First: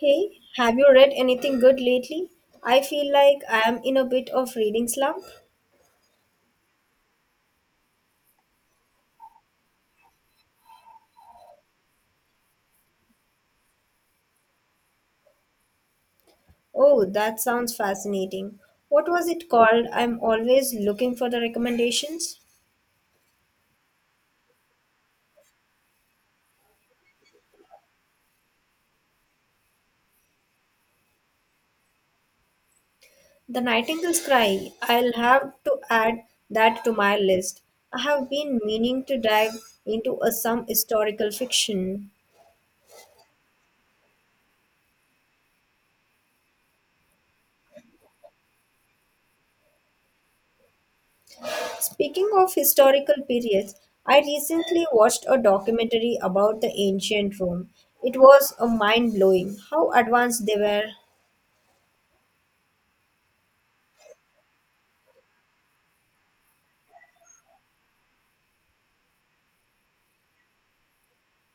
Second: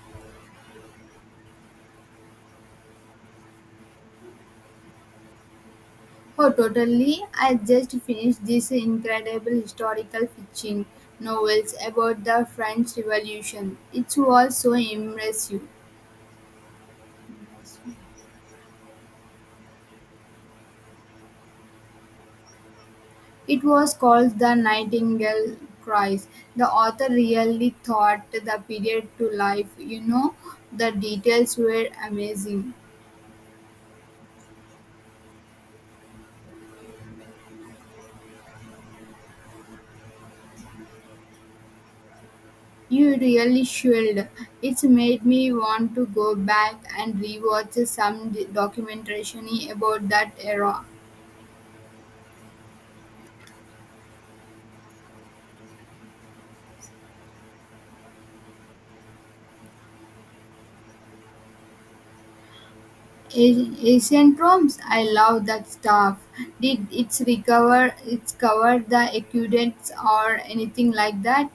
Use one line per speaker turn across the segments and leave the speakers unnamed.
Hey, have you read anything good lately? I feel like I am in a bit of reading slump.
Oh, totally. I just finished this incredible historical fiction novels about the French Revolution. It was so immersive.
Oh, that sounds fascinating. What was it called? I'm always looking for the recommendations.
It was called The Nightingale Cries. The author really thought the period to life. The details were amazing.
The Nightingale's Cry. I'll have to add that to my list. I have been meaning to dive into a, some historical fiction.
You really should. It's made me want to go back and rewatch some documentary about that era.
Speaking of historical periods, I recently watched a documentary about the ancient Rome. It was a mind blowing how advanced they were.
Ancient Rome's I love that stuff. Did it's recover it's cover the aqueducts or anything like that?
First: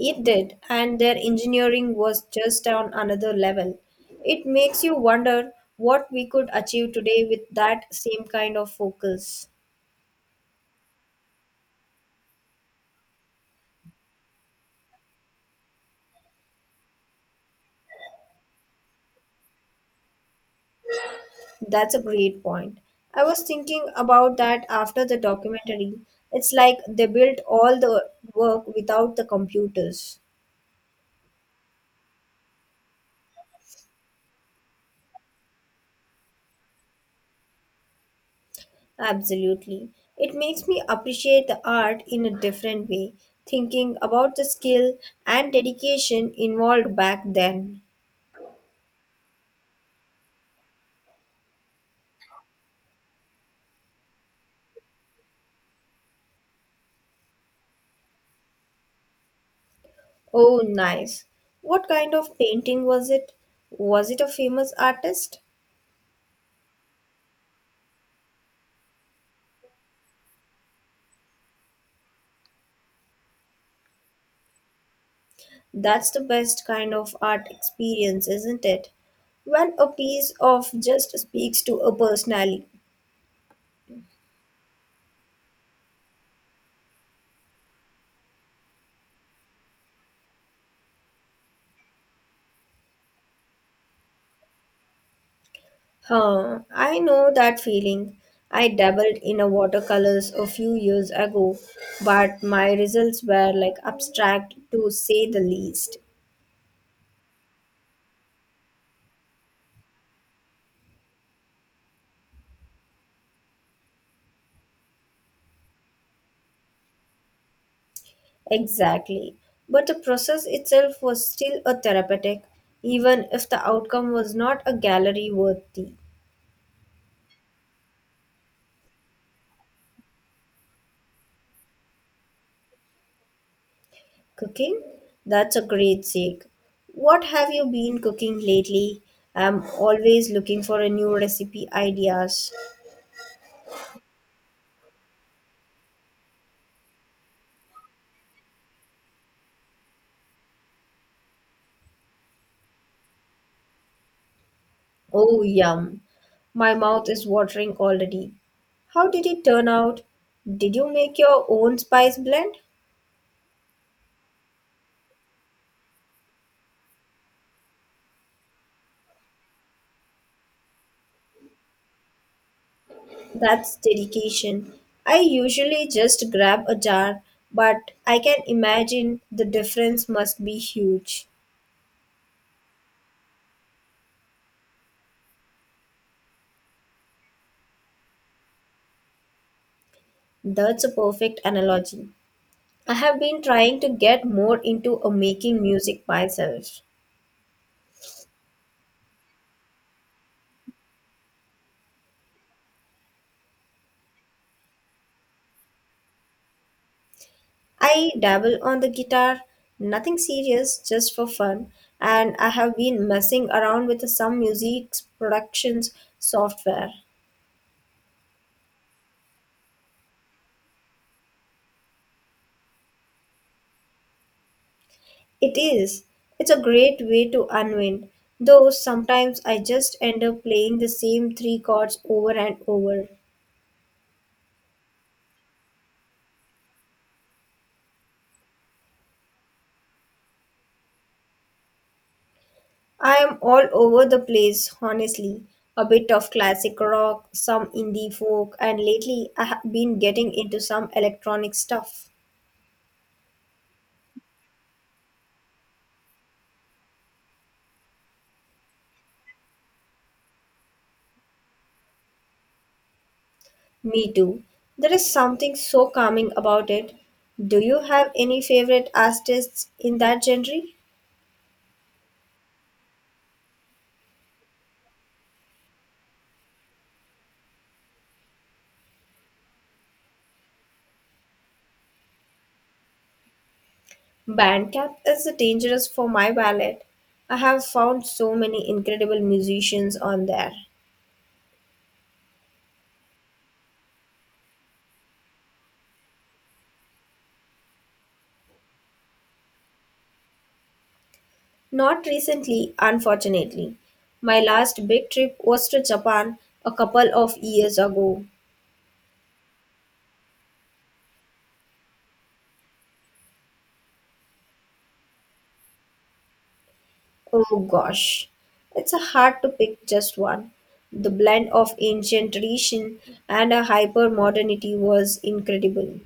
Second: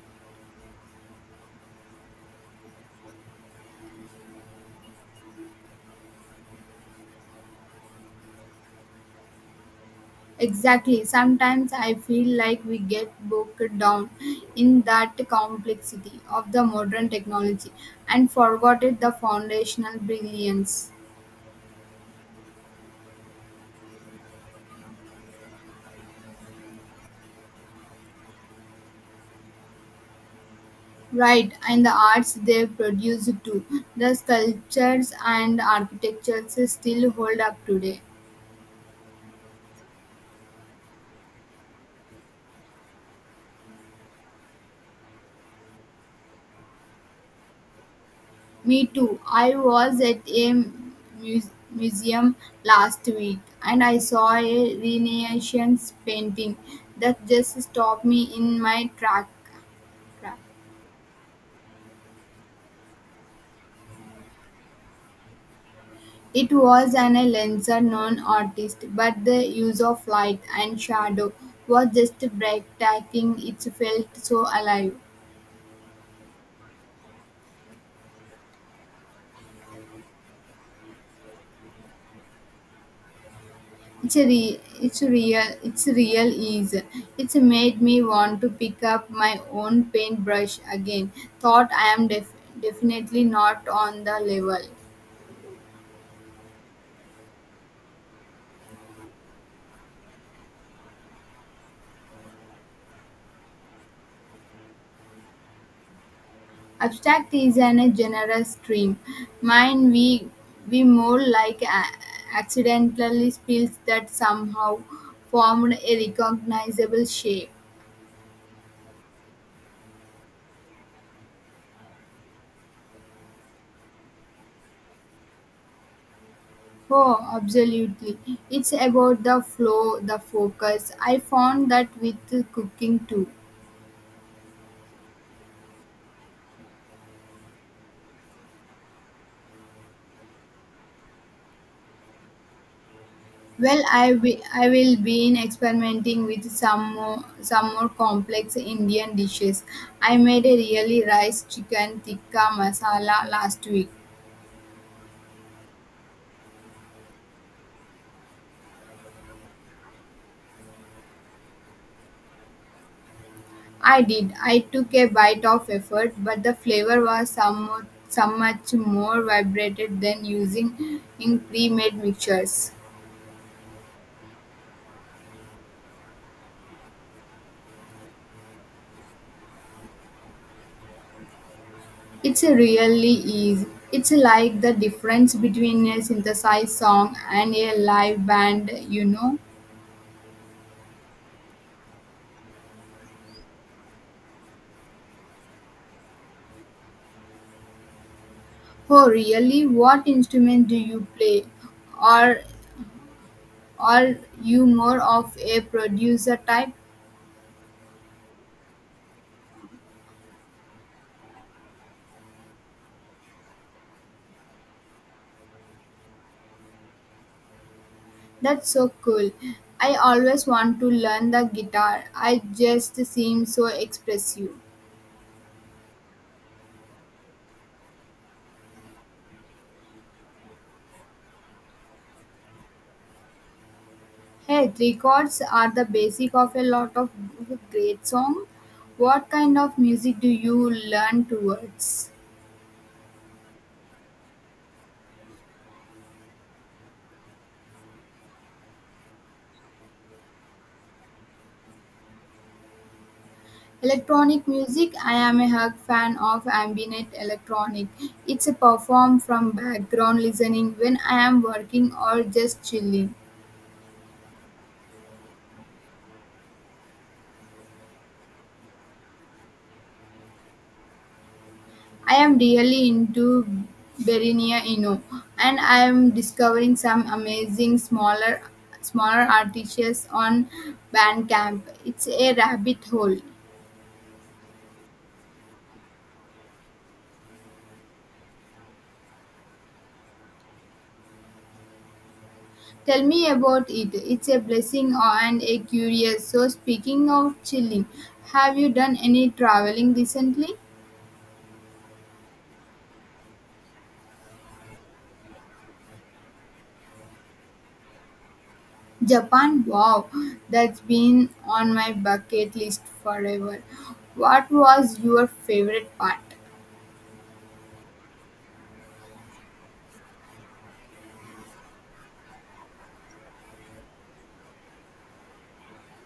It did, and their engineering was just on another level. It makes you wonder what we could achieve today with that same kind of focus.
Exactly. Sometimes I feel like we get bogged down in that complexity of the modern technology and forgotten the foundational brilliance.
That's a great point. I was thinking about that after the documentary. It's like they built all the work without the computers.
Right, and the arts they produce too. The sculptures and architectures still hold up today.
Absolutely. It makes me appreciate the art in a different way, thinking about the skill and dedication involved back then.
Me too. I was at a museum last week and I saw a Renaissance painting that just stopped me in my track.
Oh, nice. What kind of painting was it? Was it a famous artist?
It was an a lesser known artist, but the use of light and shadow was just breathtaking. It felt so alive.
That's the best kind of art experience, isn't it? When a piece of just speaks to a personality.
It's a re- it's a real ease. It's made me want to pick up my own paintbrush again. Thought I am definitely not on the level.
Huh, I know that feeling. I dabbled in a watercolors a few years ago, but my results were like abstract to say the least.
Abstract is an a generous stream. Mine we more like accidentally spills that somehow formed a recognizable shape.
Exactly. But the process itself was still a therapeutic, even if the outcome was not a gallery worthy.
Oh, absolutely. It's about the flow, the focus. I found that with cooking too.
Cooking? That's a great sake. What have you been cooking lately? I'm always looking for a new recipe ideas.
Well, I will be in experimenting with some more complex Indian dishes. I made a really rice chicken tikka masala last week.
Oh, yum. My mouth is watering already. How did it turn out? Did you make your own spice blend?
I did. I took a bite of effort, but the flavor was some much more vibrated than using in pre-made mixtures.
That's dedication. I usually just grab a jar, but I can imagine the difference must be huge.
It's a really easy. It's like the difference between a synthesized song and a live band, you know.
That's a perfect analogy. I have been trying to get more into a making music myself.
Oh really? What instrument do you play? Or are you more of a producer type?
I dabble on the guitar, nothing serious, just for fun, and I have been messing around with some music productions software.
That's so cool. I always want to learn the guitar. I just seem so expressive.
It is. It's a great way to unwind, though sometimes I just end up playing the same three chords over and over.
Hey, three chords are the basic of a lot of great song. What kind of music do you learn towards?
I am all over the place, honestly. A bit of classic rock, some indie folk, and lately I have been getting into some electronic stuff.
Electronic music I am a hug fan of ambient electronic. It's a perform from background listening when I am working or just chilling.
Me too. There is something so calming about it. Do you have any favorite artists in that genre?
I am really into Berenia Eno and I am discovering some amazing smaller artists on Bandcamp. It's a rabbit hole.
Bandcamp is dangerous for my wallet. I have found so many incredible musicians on there.
Tell me about it. It's a blessing and a curious. So speaking of chilling, have you done any traveling recently?
Not recently, unfortunately. My last big trip was to Japan a couple of years ago.
Japan, wow, that's been on my bucket list forever. What was your favorite part?
Oh gosh, it's hard to pick just one. The blend of ancient tradition and a hyper modernity was incredible.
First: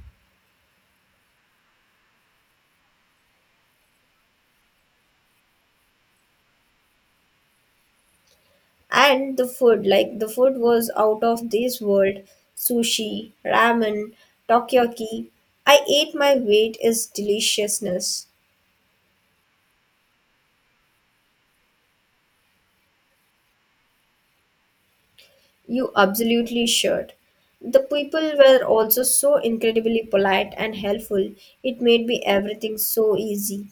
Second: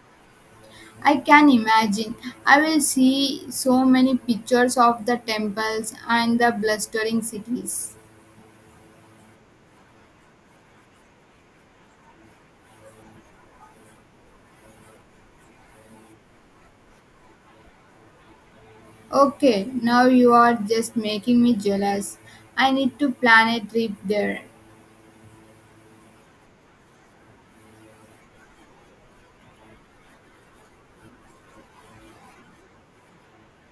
I can imagine. I will see so many pictures of the temples and the blustering cities.
And the food, like, the food was out of this world. Sushi, ramen, takoyaki, I ate my weight is deliciousness.
Okay, now you are just making me jealous. I need to plan a trip there.
You absolutely should. The people were also so incredibly polite and helpful. It made me everything so easy.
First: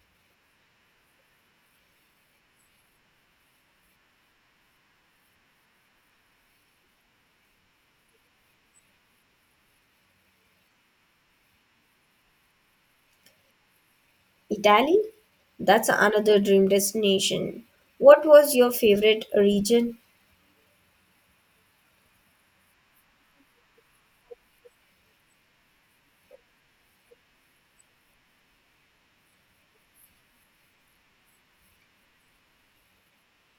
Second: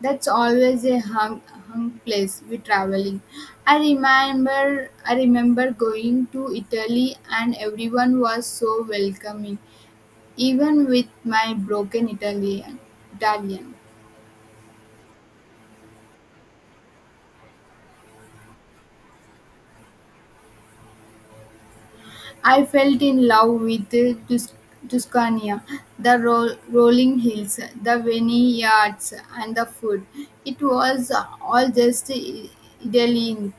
That's always a hung place with traveling. I remember going to Italy and everyone was so welcoming, even with my broken Italian.
Italy, that's another dream destination. What was your favorite region?
I felt in love with the Tuscania, the rolling hills, the vineyards, and the food. It was all just Italy.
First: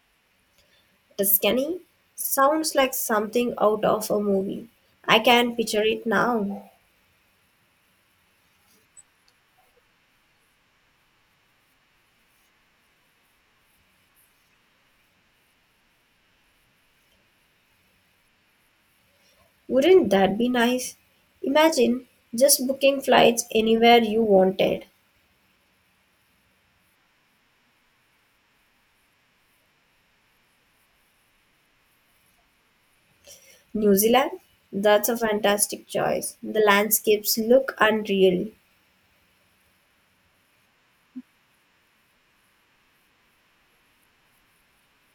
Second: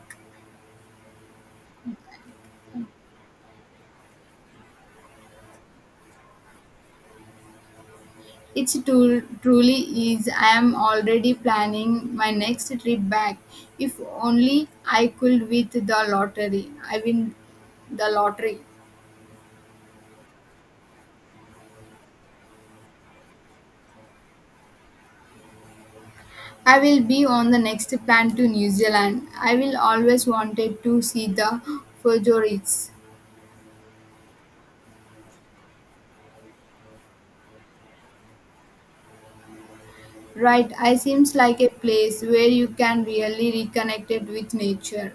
Tuscany sounds like something out of a movie. I can picture it now.
It's tool truly is. I am already planning my next trip back. If only I could with the lottery. I win the lottery.
Wouldn't that be nice? Imagine just booking flights anywhere you wanted.
I will be on the next plan to New Zealand. I will always wanted to see the Fujoris.
New Zealand? That's a fantastic choice. The landscapes look unreal.
Right, I seems like a place where you can really reconnect it with nature.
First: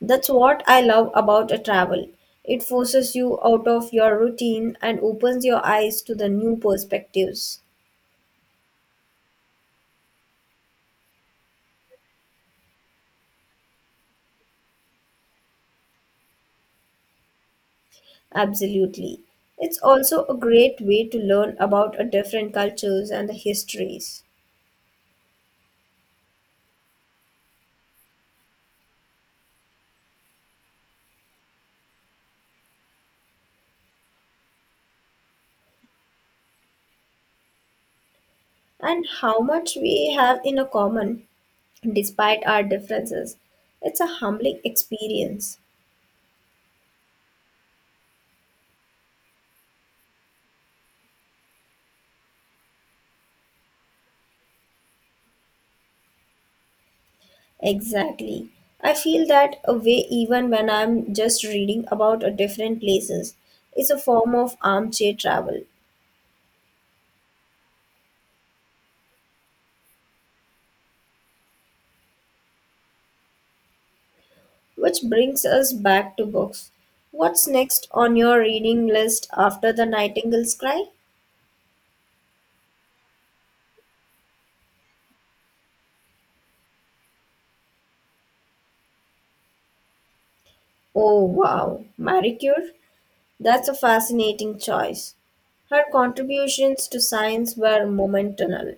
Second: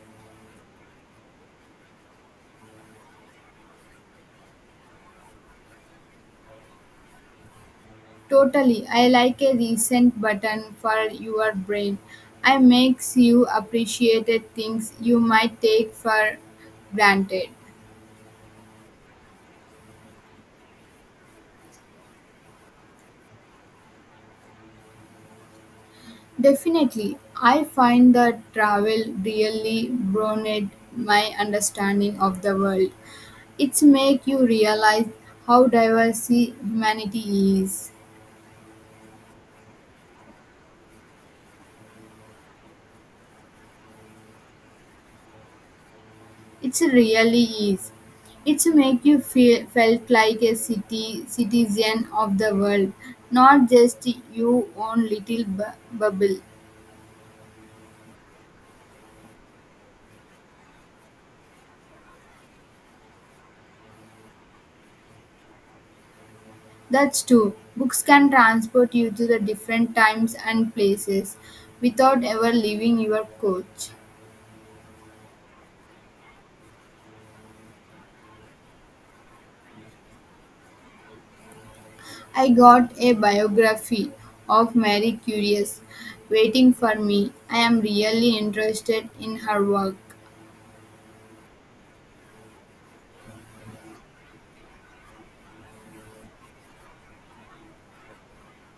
That's what I love about a travel. It forces you out of your routine and opens your eyes to the new perspectives.
Totally. I like a reset button for your brain. I makes you appreciate things you might take for granted.
Absolutely. It's also a great way to learn about a different cultures and the histories,
Definitely. I find that travel really broadened my understanding of the world. It's make you realize how diverse humanity is.
and how much we have in a common despite our differences. It's a humbling experience.
It's really is. It's make you feel felt like a city citizen of the world, not just your own little bubble.
Exactly. I feel that a way even when I'm just reading about a different places. It's a form of armchair travel,
That's true. Books can transport you to the different times and places without ever leaving your coach.
which brings us back to books. What's next on your reading list after The Nightingale's Cry?
I got a biography of Mary Curious waiting for me. I am really interested in her work.
Oh wow, Marie Curie? That's a fascinating choice. Her contributions to science were monumental.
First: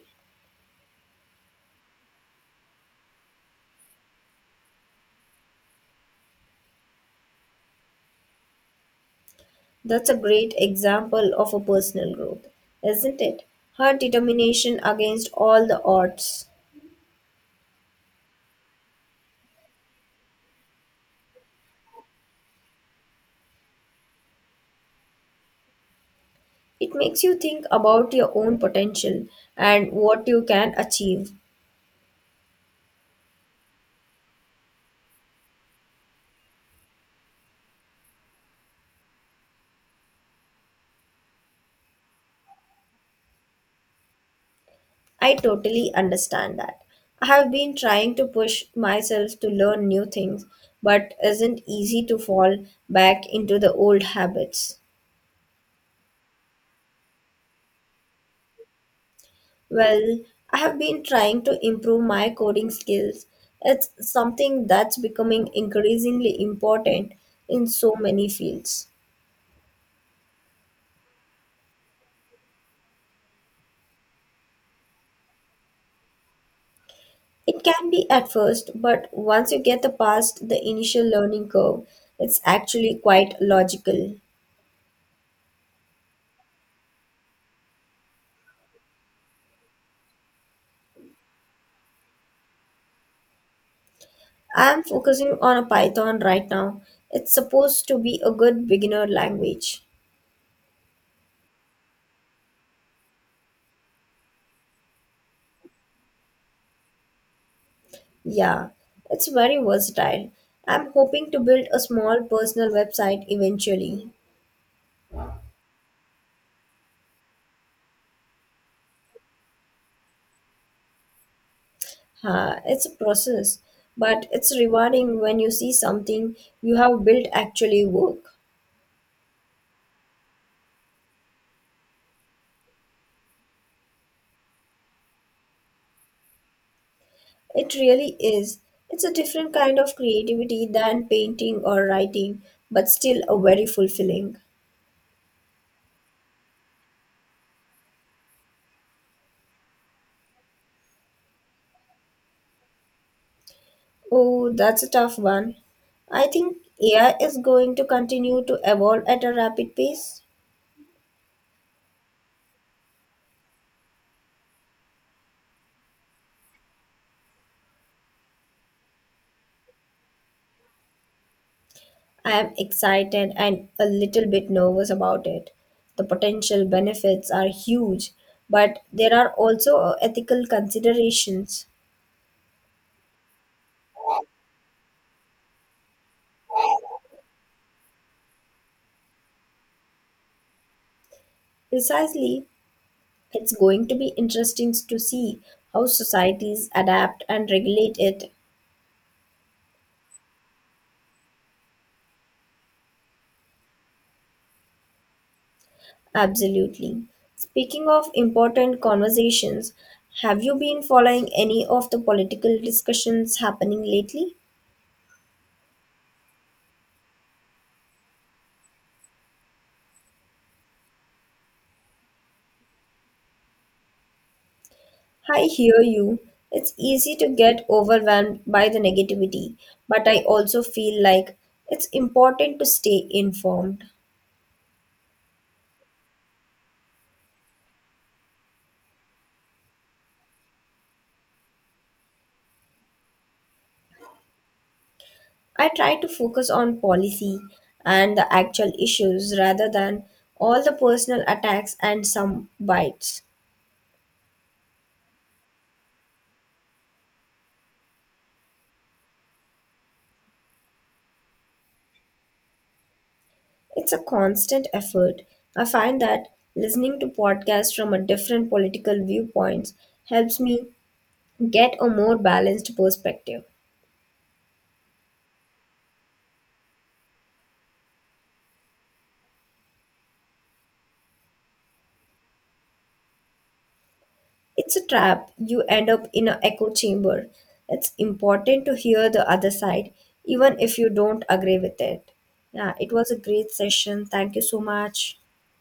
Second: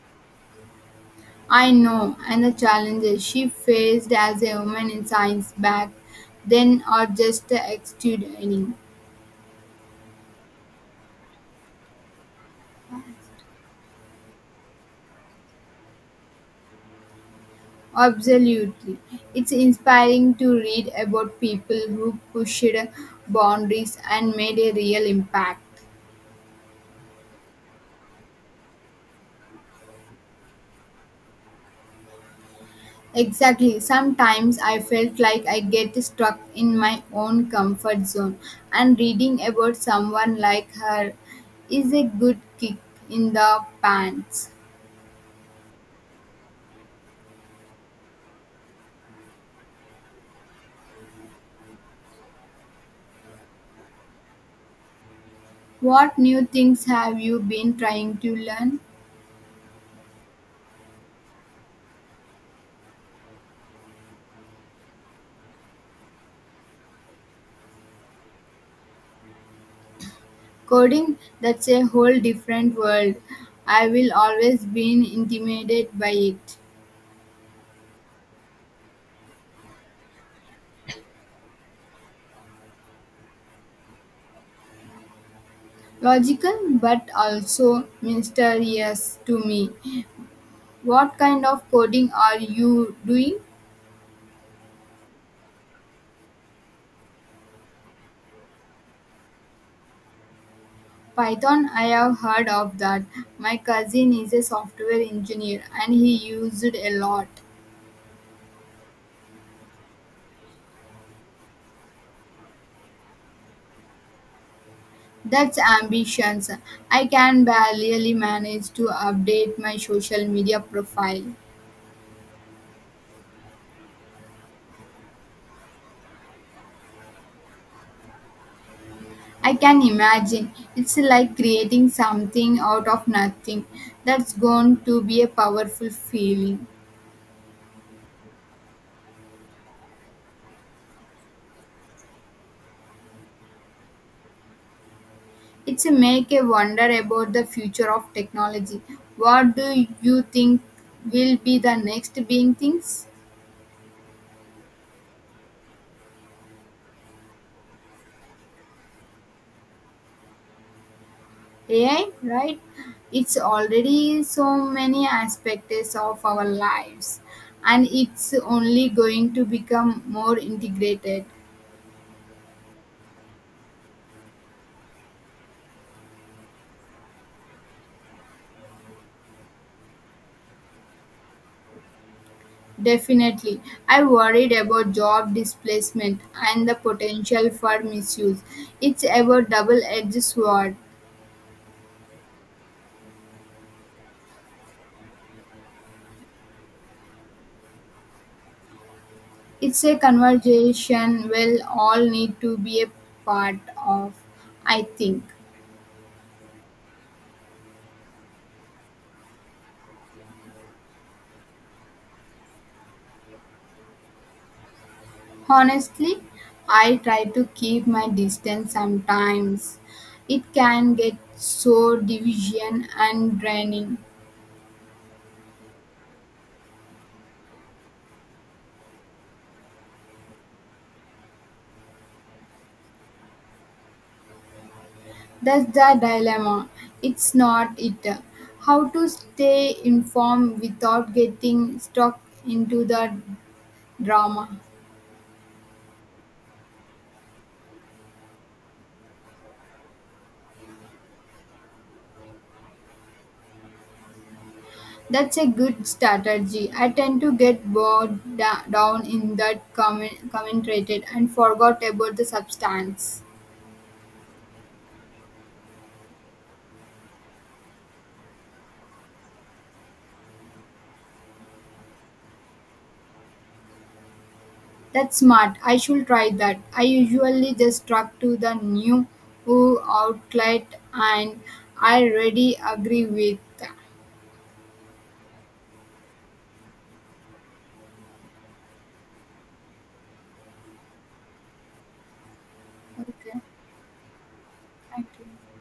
I know, and the challenges she faced as a woman in science back then are just extraordinary.
That's a great example of a personal growth, isn't it? Her determination against all the odds.
Absolutely. It's inspiring to read about people who pushed boundaries and made a real impact.
It makes you think about your own potential and what you can achieve.
Exactly. Sometimes I felt like I get stuck in my own comfort zone, and reading about someone like her is a good kick in the pants.
I totally understand that. I have been trying to push myself to learn new things, but isn't easy to fall back into the old habits.
What new things have you been trying to learn?
Well, I have been trying to improve my coding skills. It's something that's becoming increasingly important in so many fields.
Coding, that's a whole different world. I will always been intimidated by it.
It can be at first, but once you get the past the initial learning curve, it's actually quite logical.
Logical but also mysterious to me. What kind of coding are you doing?
I am focusing on a Python right now. It's supposed to be a good beginner language.
Python, I have heard of that. My cousin is a software engineer and he used it a lot.
Yeah, it's very versatile. I'm hoping to build a small personal website eventually.
That's ambitions. I can barely manage to update my social media profile.
Ha, it's a process, but it's rewarding when you see something you have built actually work.
I can imagine. It's like creating something out of nothing. That's going to be a powerful feeling.
It really is. It's a different kind of creativity than painting or writing, but still a very fulfilling.
It's a make a wonder about the future of technology. What do you think will be the next being things?
Oh, that's a tough one. I think AI is going to continue to evolve at a rapid pace.
AI, right? It's already so many aspects of our lives and it's only going to become more integrated.
I am excited and a little bit nervous about it. The potential benefits are huge, but there are also ethical considerations.
Definitely. I worried about job displacement and the potential for misuse. It's about double edged sword.
Precisely, it's going to be interesting to see how societies adapt and regulate it.
It's a conversation we'll all need to be a part of, I think.
Absolutely. Speaking of important conversations, have you been following any of the political discussions happening lately?
Honestly, I try to keep my distance sometimes. It can get so division and draining.
I hear you. It's easy to get overwhelmed by the negativity, but I also feel like it's important to stay informed.
That's the dilemma. It's not it. How to stay informed without getting stuck into the drama.
I try to focus on policy and the actual issues rather than all the personal attacks and some bites.
That's a good strategy. I tend to get bogged down in that commentated and forgot about the substance.
It's a constant effort. I find that listening to podcasts from a different political viewpoints helps me get a more balanced perspective.
That's smart. I should try that. I usually just truck to the new outlet and I already agree with.
It's a trap. You end up in an echo chamber. It's important to hear the other side even if you don't agree with it. Yeah, it was a
Okay,
great session. Thank you so
thank
much.
you.